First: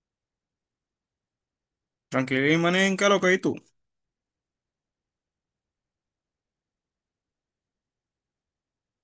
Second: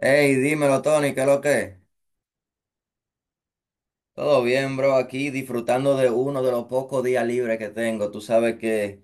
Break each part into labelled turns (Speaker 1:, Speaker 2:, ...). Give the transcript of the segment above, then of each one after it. Speaker 1: Hey, dímelo, Tony, ¿qué es lo que es?
Speaker 2: Tranquilidad y manica, lo que y tú.
Speaker 1: Todo bien, bro, aquí disfrutando de uno de los pocos días libres que tengo. Tú sabes que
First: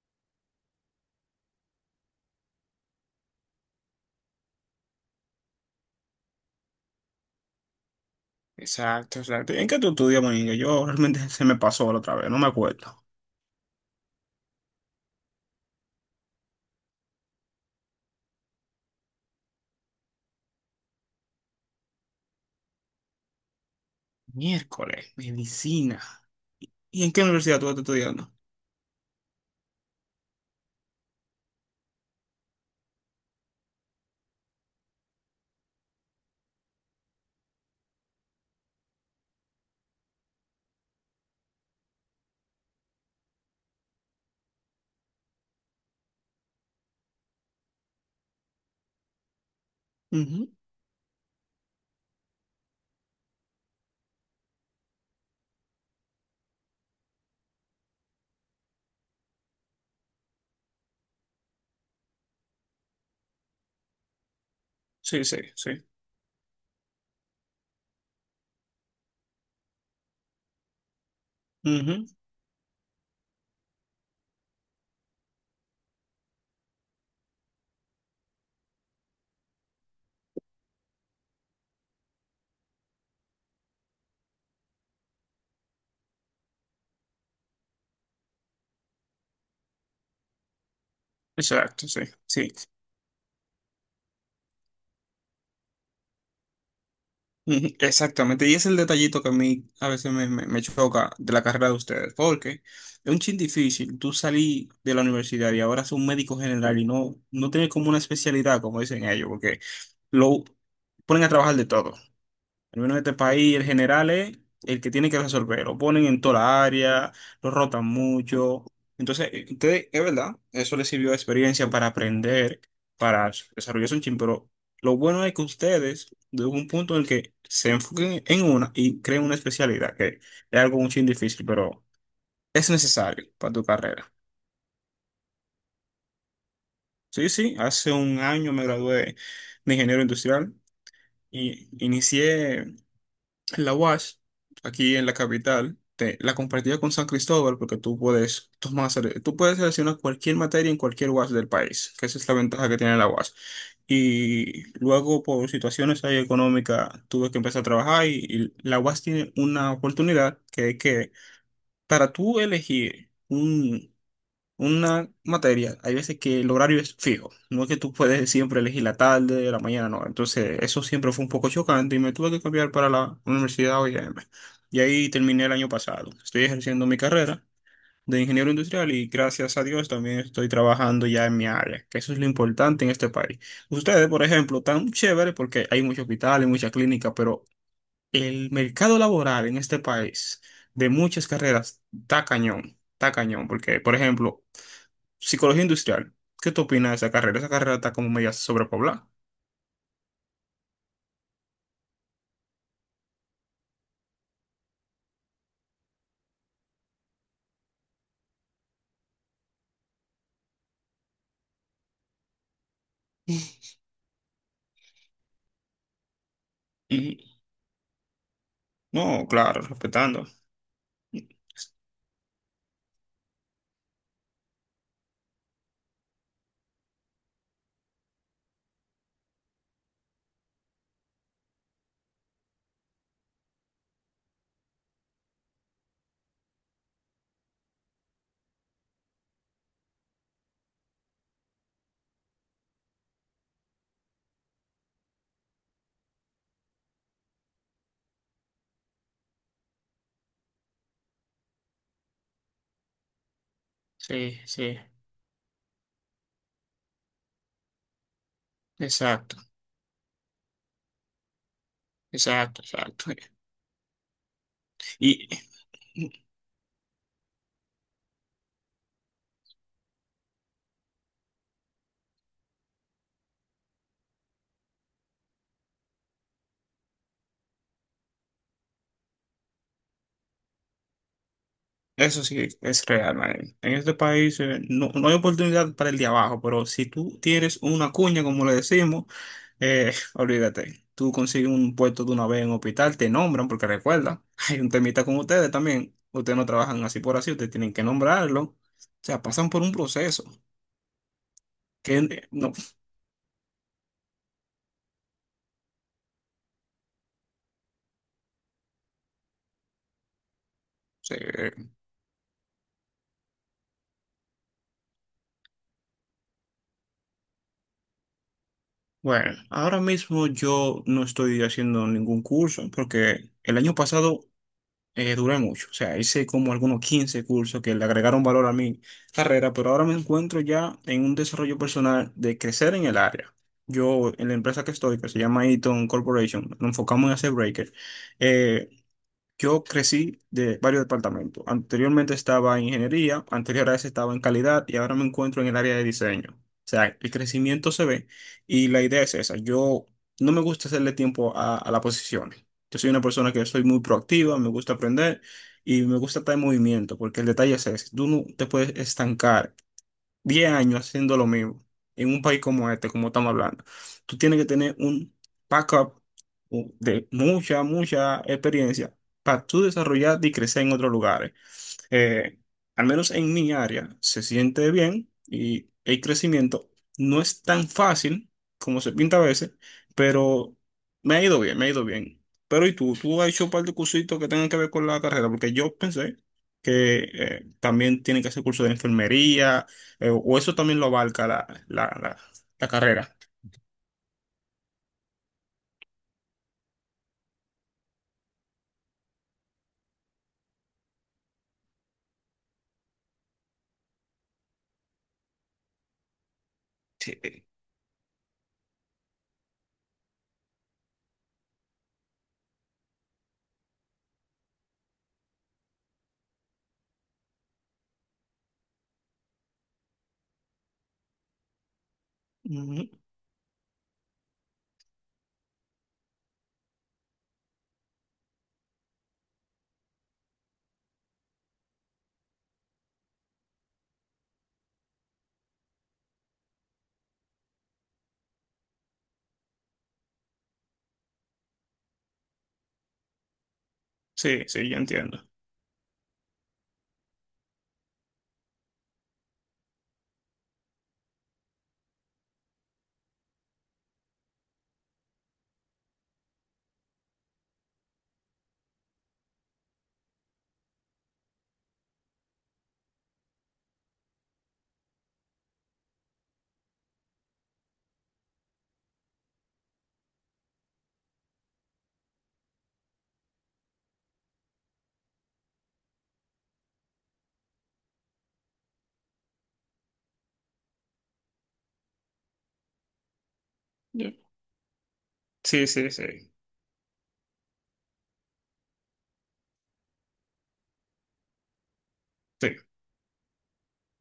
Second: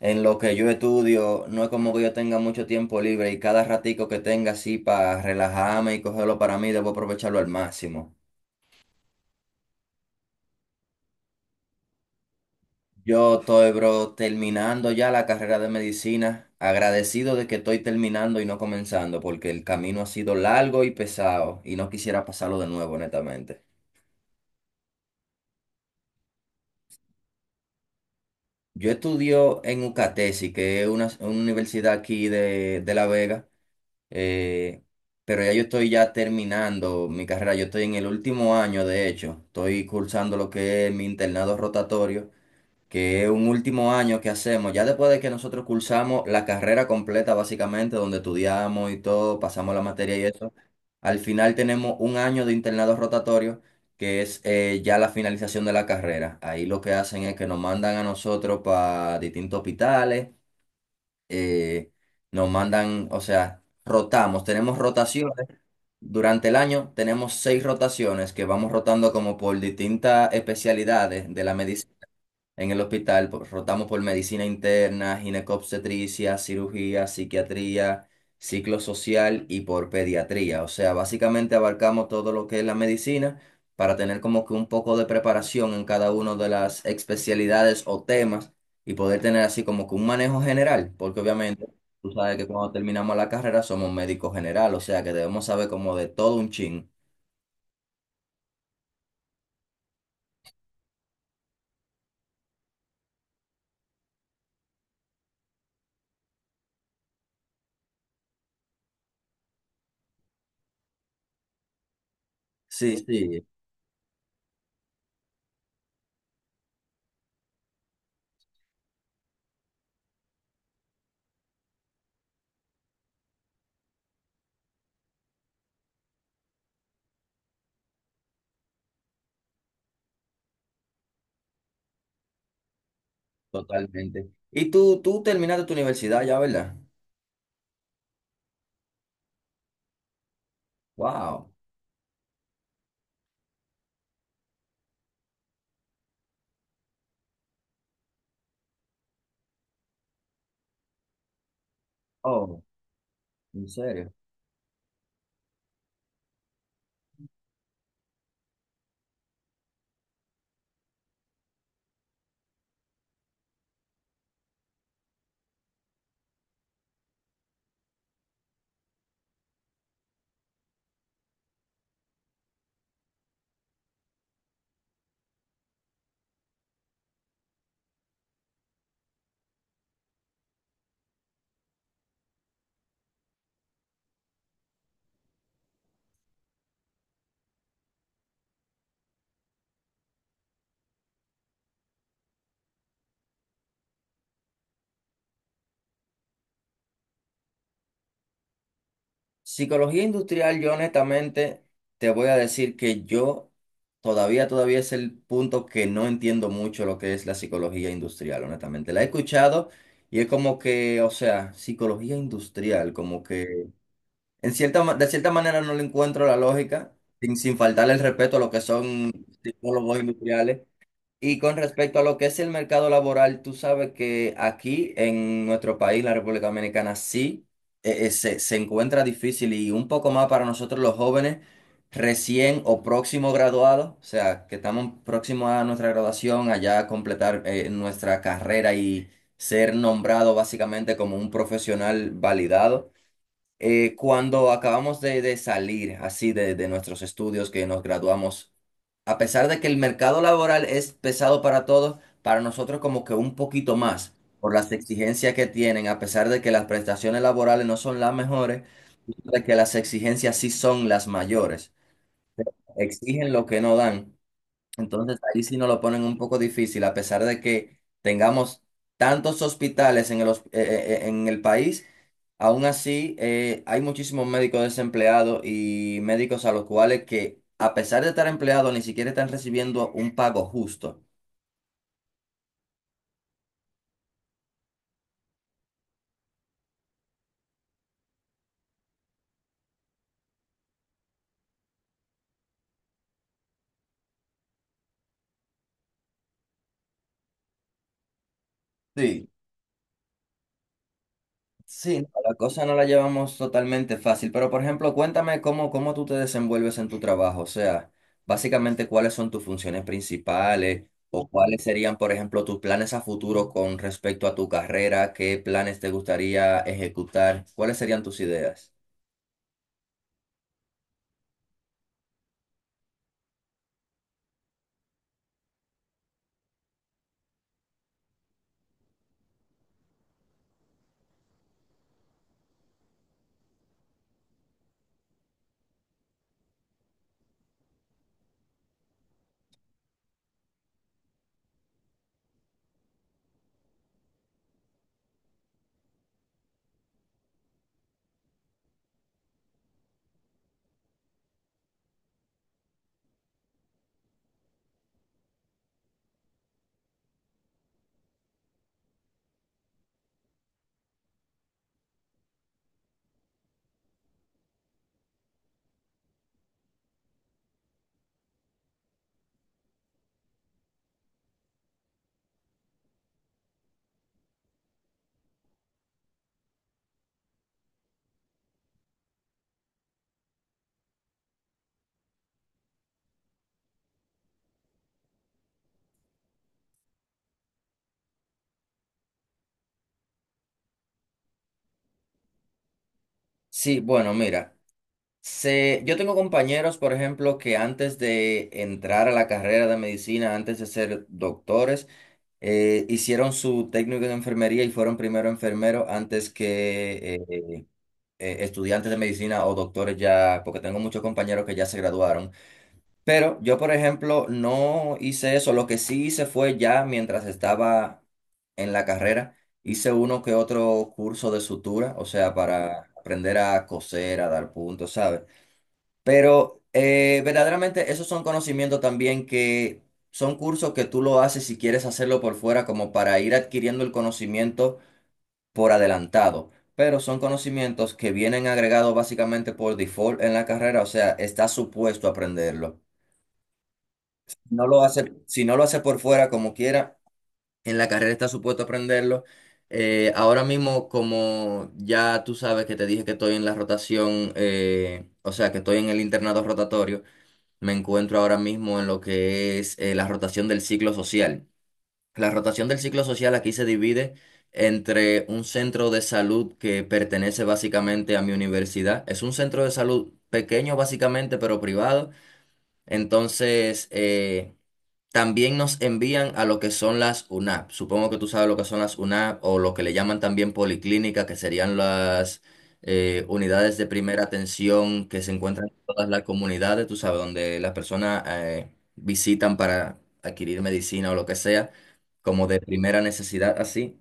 Speaker 1: en lo que yo estudio no es como que yo tenga mucho tiempo libre y cada ratico que tenga así para relajarme y cogerlo para mí, debo aprovecharlo al máximo.
Speaker 2: Exacto, exacto. ¿En qué tú estudias, manica? Yo realmente se me pasó la otra vez, no me acuerdo.
Speaker 1: Yo estoy, bro, terminando ya la carrera de medicina, agradecido de que estoy terminando y no comenzando, porque el camino ha sido largo y pesado y no quisiera pasarlo de nuevo, honestamente.
Speaker 2: Miércoles, medicina. ¿Y en qué universidad tú estás estudiando?
Speaker 1: Yo estudio en UCATESI, que es una universidad aquí de La Vega, eh, pero ya yo estoy ya terminando mi carrera, yo estoy en el último año. De hecho, estoy cursando lo que es mi internado rotatorio, que es un último año que hacemos, ya después de que nosotros cursamos la carrera completa, básicamente, donde estudiamos y todo, pasamos la materia y
Speaker 2: Ujú.
Speaker 1: eso. Al final tenemos un año de internado rotatorio, que es ya la finalización de la carrera. Ahí lo que hacen es que nos mandan a nosotros para distintos hospitales, eh, nos mandan, o sea, rotamos, tenemos
Speaker 2: Sí, sí,
Speaker 1: rotaciones.
Speaker 2: sí.
Speaker 1: Durante el año tenemos seis rotaciones que vamos rotando como por distintas especialidades de la medicina.
Speaker 2: Ujú.
Speaker 1: En el hospital rotamos por medicina interna, ginecobstetricia, cirugía, psiquiatría, ciclo social y por pediatría. O sea, básicamente abarcamos todo lo que es la medicina para tener como que un poco de preparación en cada una de las especialidades o temas y poder tener así como que un manejo general, porque obviamente
Speaker 2: Exacto, sí,
Speaker 1: tú sabes que
Speaker 2: sí.
Speaker 1: cuando terminamos la carrera somos médicos general, o sea que debemos saber como de todo un chin.
Speaker 2: Ujú, exactamente. Y es el detallito que a mí a veces me choca de la carrera de ustedes, porque es un chin difícil. Tú salí de la universidad y ahora sos un médico general y no, no tienes como una especialidad, como dicen ellos, porque lo ponen a trabajar de todo. Al menos
Speaker 1: Sí,
Speaker 2: en este
Speaker 1: sí,
Speaker 2: país, el general es el que tiene que resolver. Lo ponen en toda la área, lo rotan mucho. Entonces, ustedes, es verdad, eso les sirvió de experiencia para aprender, para desarrollarse un chin, pero lo bueno es que ustedes, de un punto en el que se enfoquen en una y creen una especialidad, que es algo un chin difícil, pero es necesario para tu carrera.
Speaker 1: totalmente. Y tú terminaste tu universidad ya, ¿verdad?
Speaker 2: Sí, sí, hace un año me gradué de ingeniero industrial
Speaker 1: Wow.
Speaker 2: y inicié. La UASH, aquí en la capital, la compartía con San Cristóbal porque tú puedes tomar, tú puedes seleccionar cualquier materia en cualquier UASH del país, que esa es la
Speaker 1: Oh,
Speaker 2: ventaja que tiene la UASH.
Speaker 1: ¿en serio?
Speaker 2: Y luego, por situaciones ahí económicas, tuve que empezar a trabajar y la UASH tiene una oportunidad que es que para tú elegir un una materia, hay veces que el horario es fijo, no es que tú puedes siempre elegir la tarde, la mañana, no. Entonces, eso siempre fue un poco chocante y me tuve que cambiar para la Universidad OIM. Y ahí terminé el año pasado. Estoy ejerciendo mi carrera de ingeniero industrial y gracias a Dios también estoy trabajando ya en mi área, que eso es lo importante en este país. Ustedes, por ejemplo, tan chévere porque hay muchos hospitales, muchas clínicas, pero el mercado laboral en este país de muchas carreras está cañón, porque, por ejemplo, psicología industrial. ¿Qué tú opinas de esa carrera? Esa carrera está como media sobrepoblada.
Speaker 1: Psicología industrial, yo honestamente te voy a decir que yo todavía es el punto que no entiendo mucho lo que es la psicología industrial, honestamente. La he escuchado y es como que, o sea, psicología industrial, como que de cierta manera no le encuentro la lógica,
Speaker 2: Y
Speaker 1: sin faltarle el respeto a lo que son
Speaker 2: no, claro,
Speaker 1: psicólogos
Speaker 2: respetando.
Speaker 1: industriales. Y con respecto a lo que es el mercado laboral, tú sabes que aquí en nuestro país, la República Dominicana, sí, se encuentra difícil y un poco más para nosotros los jóvenes recién o próximo graduados, o sea, que estamos próximos a nuestra graduación, allá a completar nuestra carrera y ser nombrado básicamente como un profesional validado. Cuando acabamos de salir así de nuestros estudios, que nos graduamos, a pesar de que el mercado laboral es pesado para todos, para nosotros como que un poquito más,
Speaker 2: Sí,
Speaker 1: por las
Speaker 2: sí,
Speaker 1: exigencias que tienen, a pesar de que las prestaciones laborales no son las mejores,
Speaker 2: exacto,
Speaker 1: de que las exigencias sí son las mayores.
Speaker 2: exacto, exacto.
Speaker 1: Exigen lo que no dan. Entonces
Speaker 2: Y
Speaker 1: ahí sí nos lo ponen un poco difícil, a pesar de que tengamos tantos hospitales en el, en el país. Aún así, hay muchísimos médicos desempleados y médicos a los cuales que, a pesar de estar empleados, ni siquiera están recibiendo un pago justo.
Speaker 2: eso sí es real, man. En este país no, no hay oportunidad para el de abajo, pero si tú tienes una cuña, como le decimos, olvídate. Tú consigues un puesto de una vez en un hospital, te nombran, porque recuerda, hay un temita con ustedes también. Ustedes no trabajan así por así, ustedes tienen que nombrarlo. O sea,
Speaker 1: Sí,
Speaker 2: pasan por un proceso.
Speaker 1: sí, no,
Speaker 2: Que
Speaker 1: la
Speaker 2: no
Speaker 1: cosa no la llevamos totalmente fácil, pero por ejemplo, cuéntame cómo tú te desenvuelves en tu trabajo, o sea, básicamente cuáles son tus funciones principales o cuáles
Speaker 2: sé.
Speaker 1: serían, por ejemplo, tus planes a futuro con respecto a tu carrera, qué planes te gustaría ejecutar, cuáles serían tus ideas.
Speaker 2: Bueno, ahora mismo yo no estoy haciendo ningún curso porque el año pasado duré mucho. O sea, hice como algunos 15 cursos que le agregaron valor a mi carrera, pero ahora me encuentro ya en un desarrollo personal de crecer en el área. Yo, en la empresa que estoy, que se llama Eaton Corporation, nos enfocamos en hacer breakers. eh, Yo crecí de varios departamentos. Anteriormente estaba en ingeniería, anterior a eso estaba en calidad y ahora me encuentro en el área de diseño. O sea, el crecimiento se ve y la idea es esa. Yo no me gusta hacerle tiempo a la posición. Yo soy una persona que soy muy proactiva, me gusta aprender y me gusta estar en movimiento porque el detalle es ese. Tú no te puedes estancar 10 años haciendo lo mismo en un país como este, como estamos hablando, tú tienes que tener un backup de mucha, mucha experiencia para tú desarrollarte y crecer en otros lugares eh, al menos en mi área, se siente bien y el crecimiento no es tan fácil como se pinta a veces, pero me ha ido bien, me ha ido bien. Pero ¿y tú? ¿Tú has hecho un par de cursitos que tengan que ver con la carrera? Porque yo pensé que también tienen que hacer curso de enfermería, o eso también lo abarca la carrera.
Speaker 1: Sí, bueno, mira. Se, yo tengo compañeros, por ejemplo, que antes de entrar a la carrera de medicina, antes de ser doctores, hicieron su técnico de enfermería y fueron primero enfermeros antes que
Speaker 2: Sí.
Speaker 1: estudiantes de medicina o doctores ya, porque tengo muchos compañeros que ya se graduaron. Pero yo, por ejemplo, no hice eso. Lo que sí hice fue ya mientras estaba en la carrera, hice uno que otro curso de sutura, o sea,
Speaker 2: Ujú.
Speaker 1: para aprender a coser, a dar puntos, ¿sabes? Pero verdaderamente esos son conocimientos también que son cursos que tú lo haces si quieres hacerlo por fuera, como para ir adquiriendo el conocimiento por adelantado. Pero son conocimientos que vienen agregados básicamente por default en la carrera, o sea, estás supuesto a aprenderlo. Si
Speaker 2: Sí,
Speaker 1: no
Speaker 2: sí, ya
Speaker 1: lo hace,
Speaker 2: entiendo.
Speaker 1: si no lo hace por fuera como quiera, en la carrera estás supuesto a aprenderlo. Ahora mismo, como ya tú sabes que te dije que estoy en la rotación, o sea, que estoy en el internado rotatorio. Me encuentro ahora mismo en lo que es la rotación del ciclo social. La rotación del ciclo social aquí se divide entre un centro de salud que pertenece básicamente a mi universidad. Es un centro de salud pequeño básicamente, pero privado. Entonces, también nos envían a lo que son las UNAP. Supongo que tú sabes lo que son las UNAP o lo que le llaman también policlínica, que serían las unidades de
Speaker 2: Ya.
Speaker 1: primera atención que se
Speaker 2: Sí,
Speaker 1: encuentran en
Speaker 2: sí, sí,
Speaker 1: todas las comunidades, tú sabes, donde las personas visitan para adquirir medicina o lo que sea, como
Speaker 2: sí.
Speaker 1: de primera necesidad, así.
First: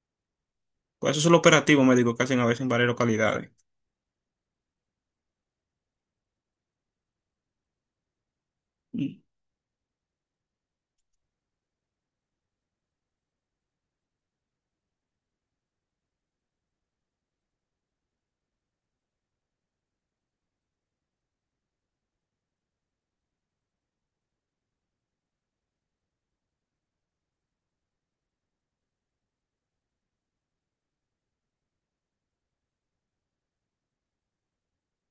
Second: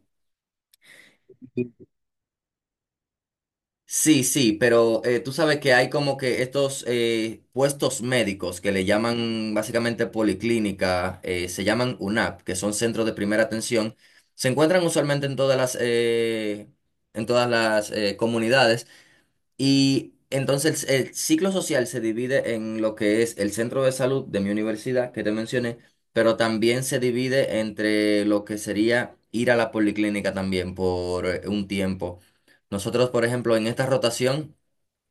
Speaker 2: Pues eso es lo operativo médico que hacen a veces en varias localidades.
Speaker 1: Sí, sí, pero tú sabes que hay como que estos puestos médicos que le llaman básicamente policlínica, se llaman UNAP, que son centros de primera atención, se encuentran usualmente en todas las comunidades. Y entonces el ciclo social se divide en lo que es el centro de salud de mi universidad, que te mencioné, pero también se divide entre lo que sería ir a la policlínica también por un tiempo. Nosotros, por ejemplo, en esta rotación,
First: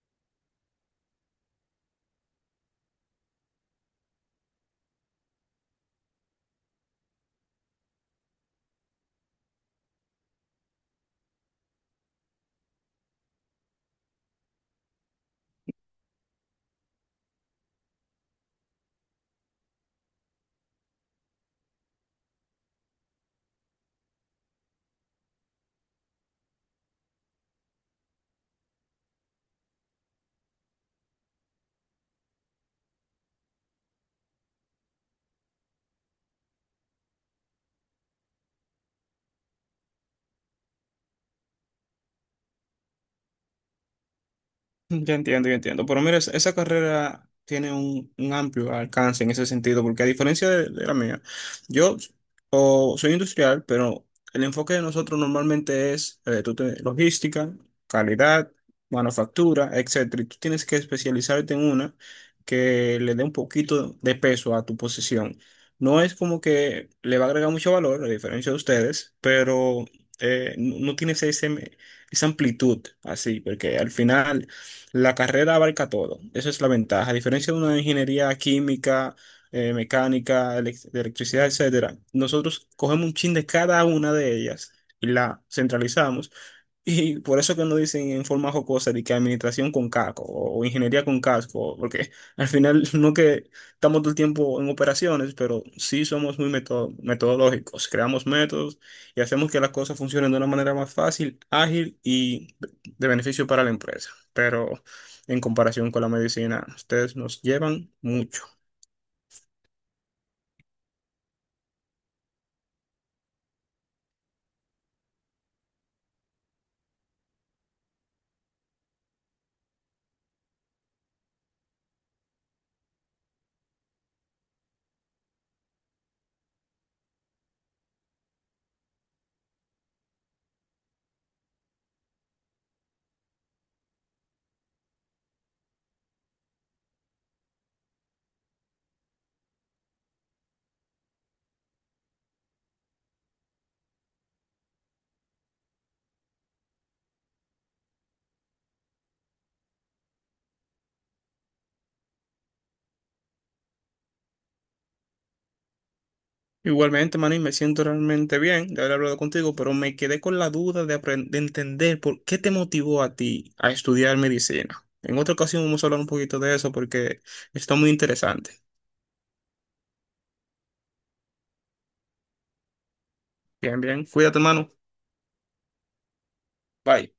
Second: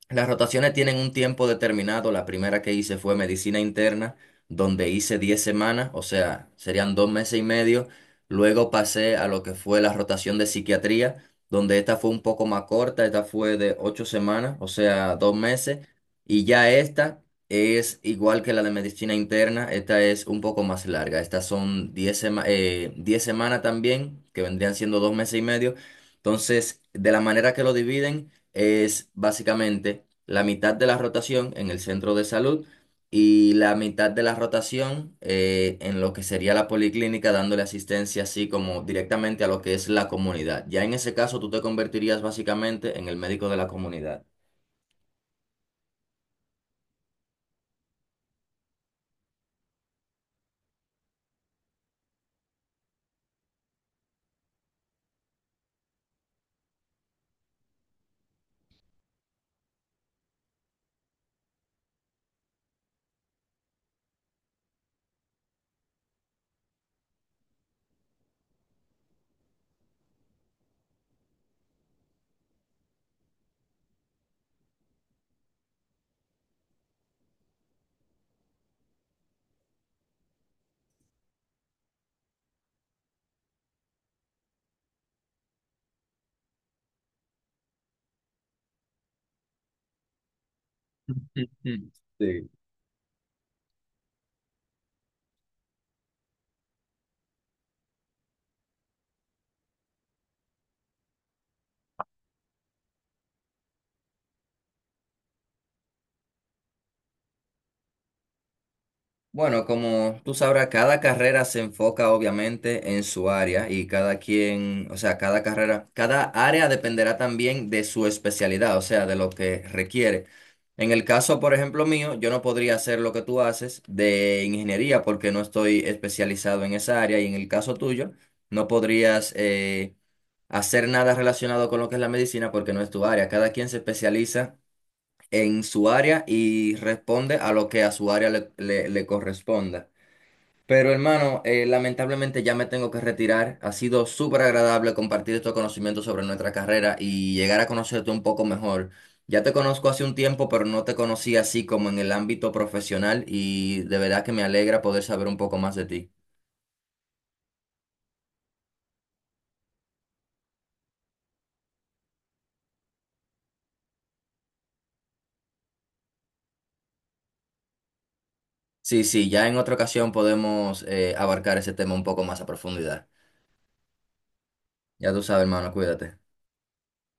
Speaker 1: las rotaciones tienen un tiempo determinado. La primera que hice fue medicina interna, donde hice 10 semanas, o sea, serían 2 meses y medio. Luego pasé a lo que fue la rotación de psiquiatría, donde esta fue un poco más corta, esta fue de 8 semanas, o sea, 2 meses. Y ya esta es igual que la de medicina interna, esta es un poco más larga. Estas son 10 semanas también, que vendrían siendo 2 meses y medio. Entonces, de la manera que lo dividen es básicamente la mitad de la rotación en el centro de salud y la mitad de la rotación en lo que sería la policlínica, dándole asistencia así como directamente a lo que es la comunidad. Ya en ese caso tú te convertirías básicamente en el médico de la comunidad.
Speaker 2: Ya entiendo, ya entiendo. Pero mira, esa carrera tiene un amplio alcance en ese sentido, porque a diferencia de la mía, yo o soy industrial, pero el enfoque de nosotros normalmente es tú logística, calidad, manufactura, etcétera. Y tú tienes que especializarte en una que le dé un poquito de peso a tu posición. No es como que le va a agregar mucho valor, a diferencia de ustedes, pero no no tienes ese, esa amplitud así, porque al final la carrera abarca todo, esa es la ventaja. A diferencia de una ingeniería química, mecánica, de electricidad, etcétera, nosotros cogemos un chin de cada una de ellas y la centralizamos y por eso que no dicen en forma jocosa de que administración con casco o ingeniería con casco, porque al final no que estamos todo el tiempo en operaciones, pero sí somos muy metodológicos, creamos métodos y hacemos que las cosas funcionen de una manera más fácil, ágil y de beneficio para la empresa. Pero en comparación con la medicina, ustedes nos llevan mucho.
Speaker 1: Bueno, como tú sabrás, cada carrera se enfoca obviamente en su área y cada quien, o sea, cada carrera, cada área dependerá también de su especialidad, o sea, de lo que requiere. En el caso, por ejemplo, mío, yo no podría hacer lo que tú haces de ingeniería porque no estoy especializado en esa área y en el caso tuyo, no podrías hacer nada relacionado con lo que es la medicina porque no es tu área. Cada quien se especializa en su área y responde a lo que a su área le corresponda. Pero hermano, lamentablemente ya me tengo que retirar. Ha sido súper agradable compartir estos conocimientos sobre nuestra carrera y llegar a conocerte un poco mejor. Ya te conozco hace un tiempo, pero no te conocí así como en el ámbito profesional y de verdad que me alegra poder saber un poco más de ti.
Speaker 2: Igualmente, Manny, me siento realmente bien de haber hablado contigo, pero me quedé con la duda de entender por qué te motivó a ti a estudiar medicina. En otra ocasión vamos a hablar un poquito de eso porque está muy interesante.
Speaker 1: Sí, sí, ya en otra ocasión podemos abarcar ese tema un poco más a profundidad.
Speaker 2: Bien, bien. Cuídate, hermano.
Speaker 1: Ya tú sabes, hermano, cuídate.
Speaker 2: Bye.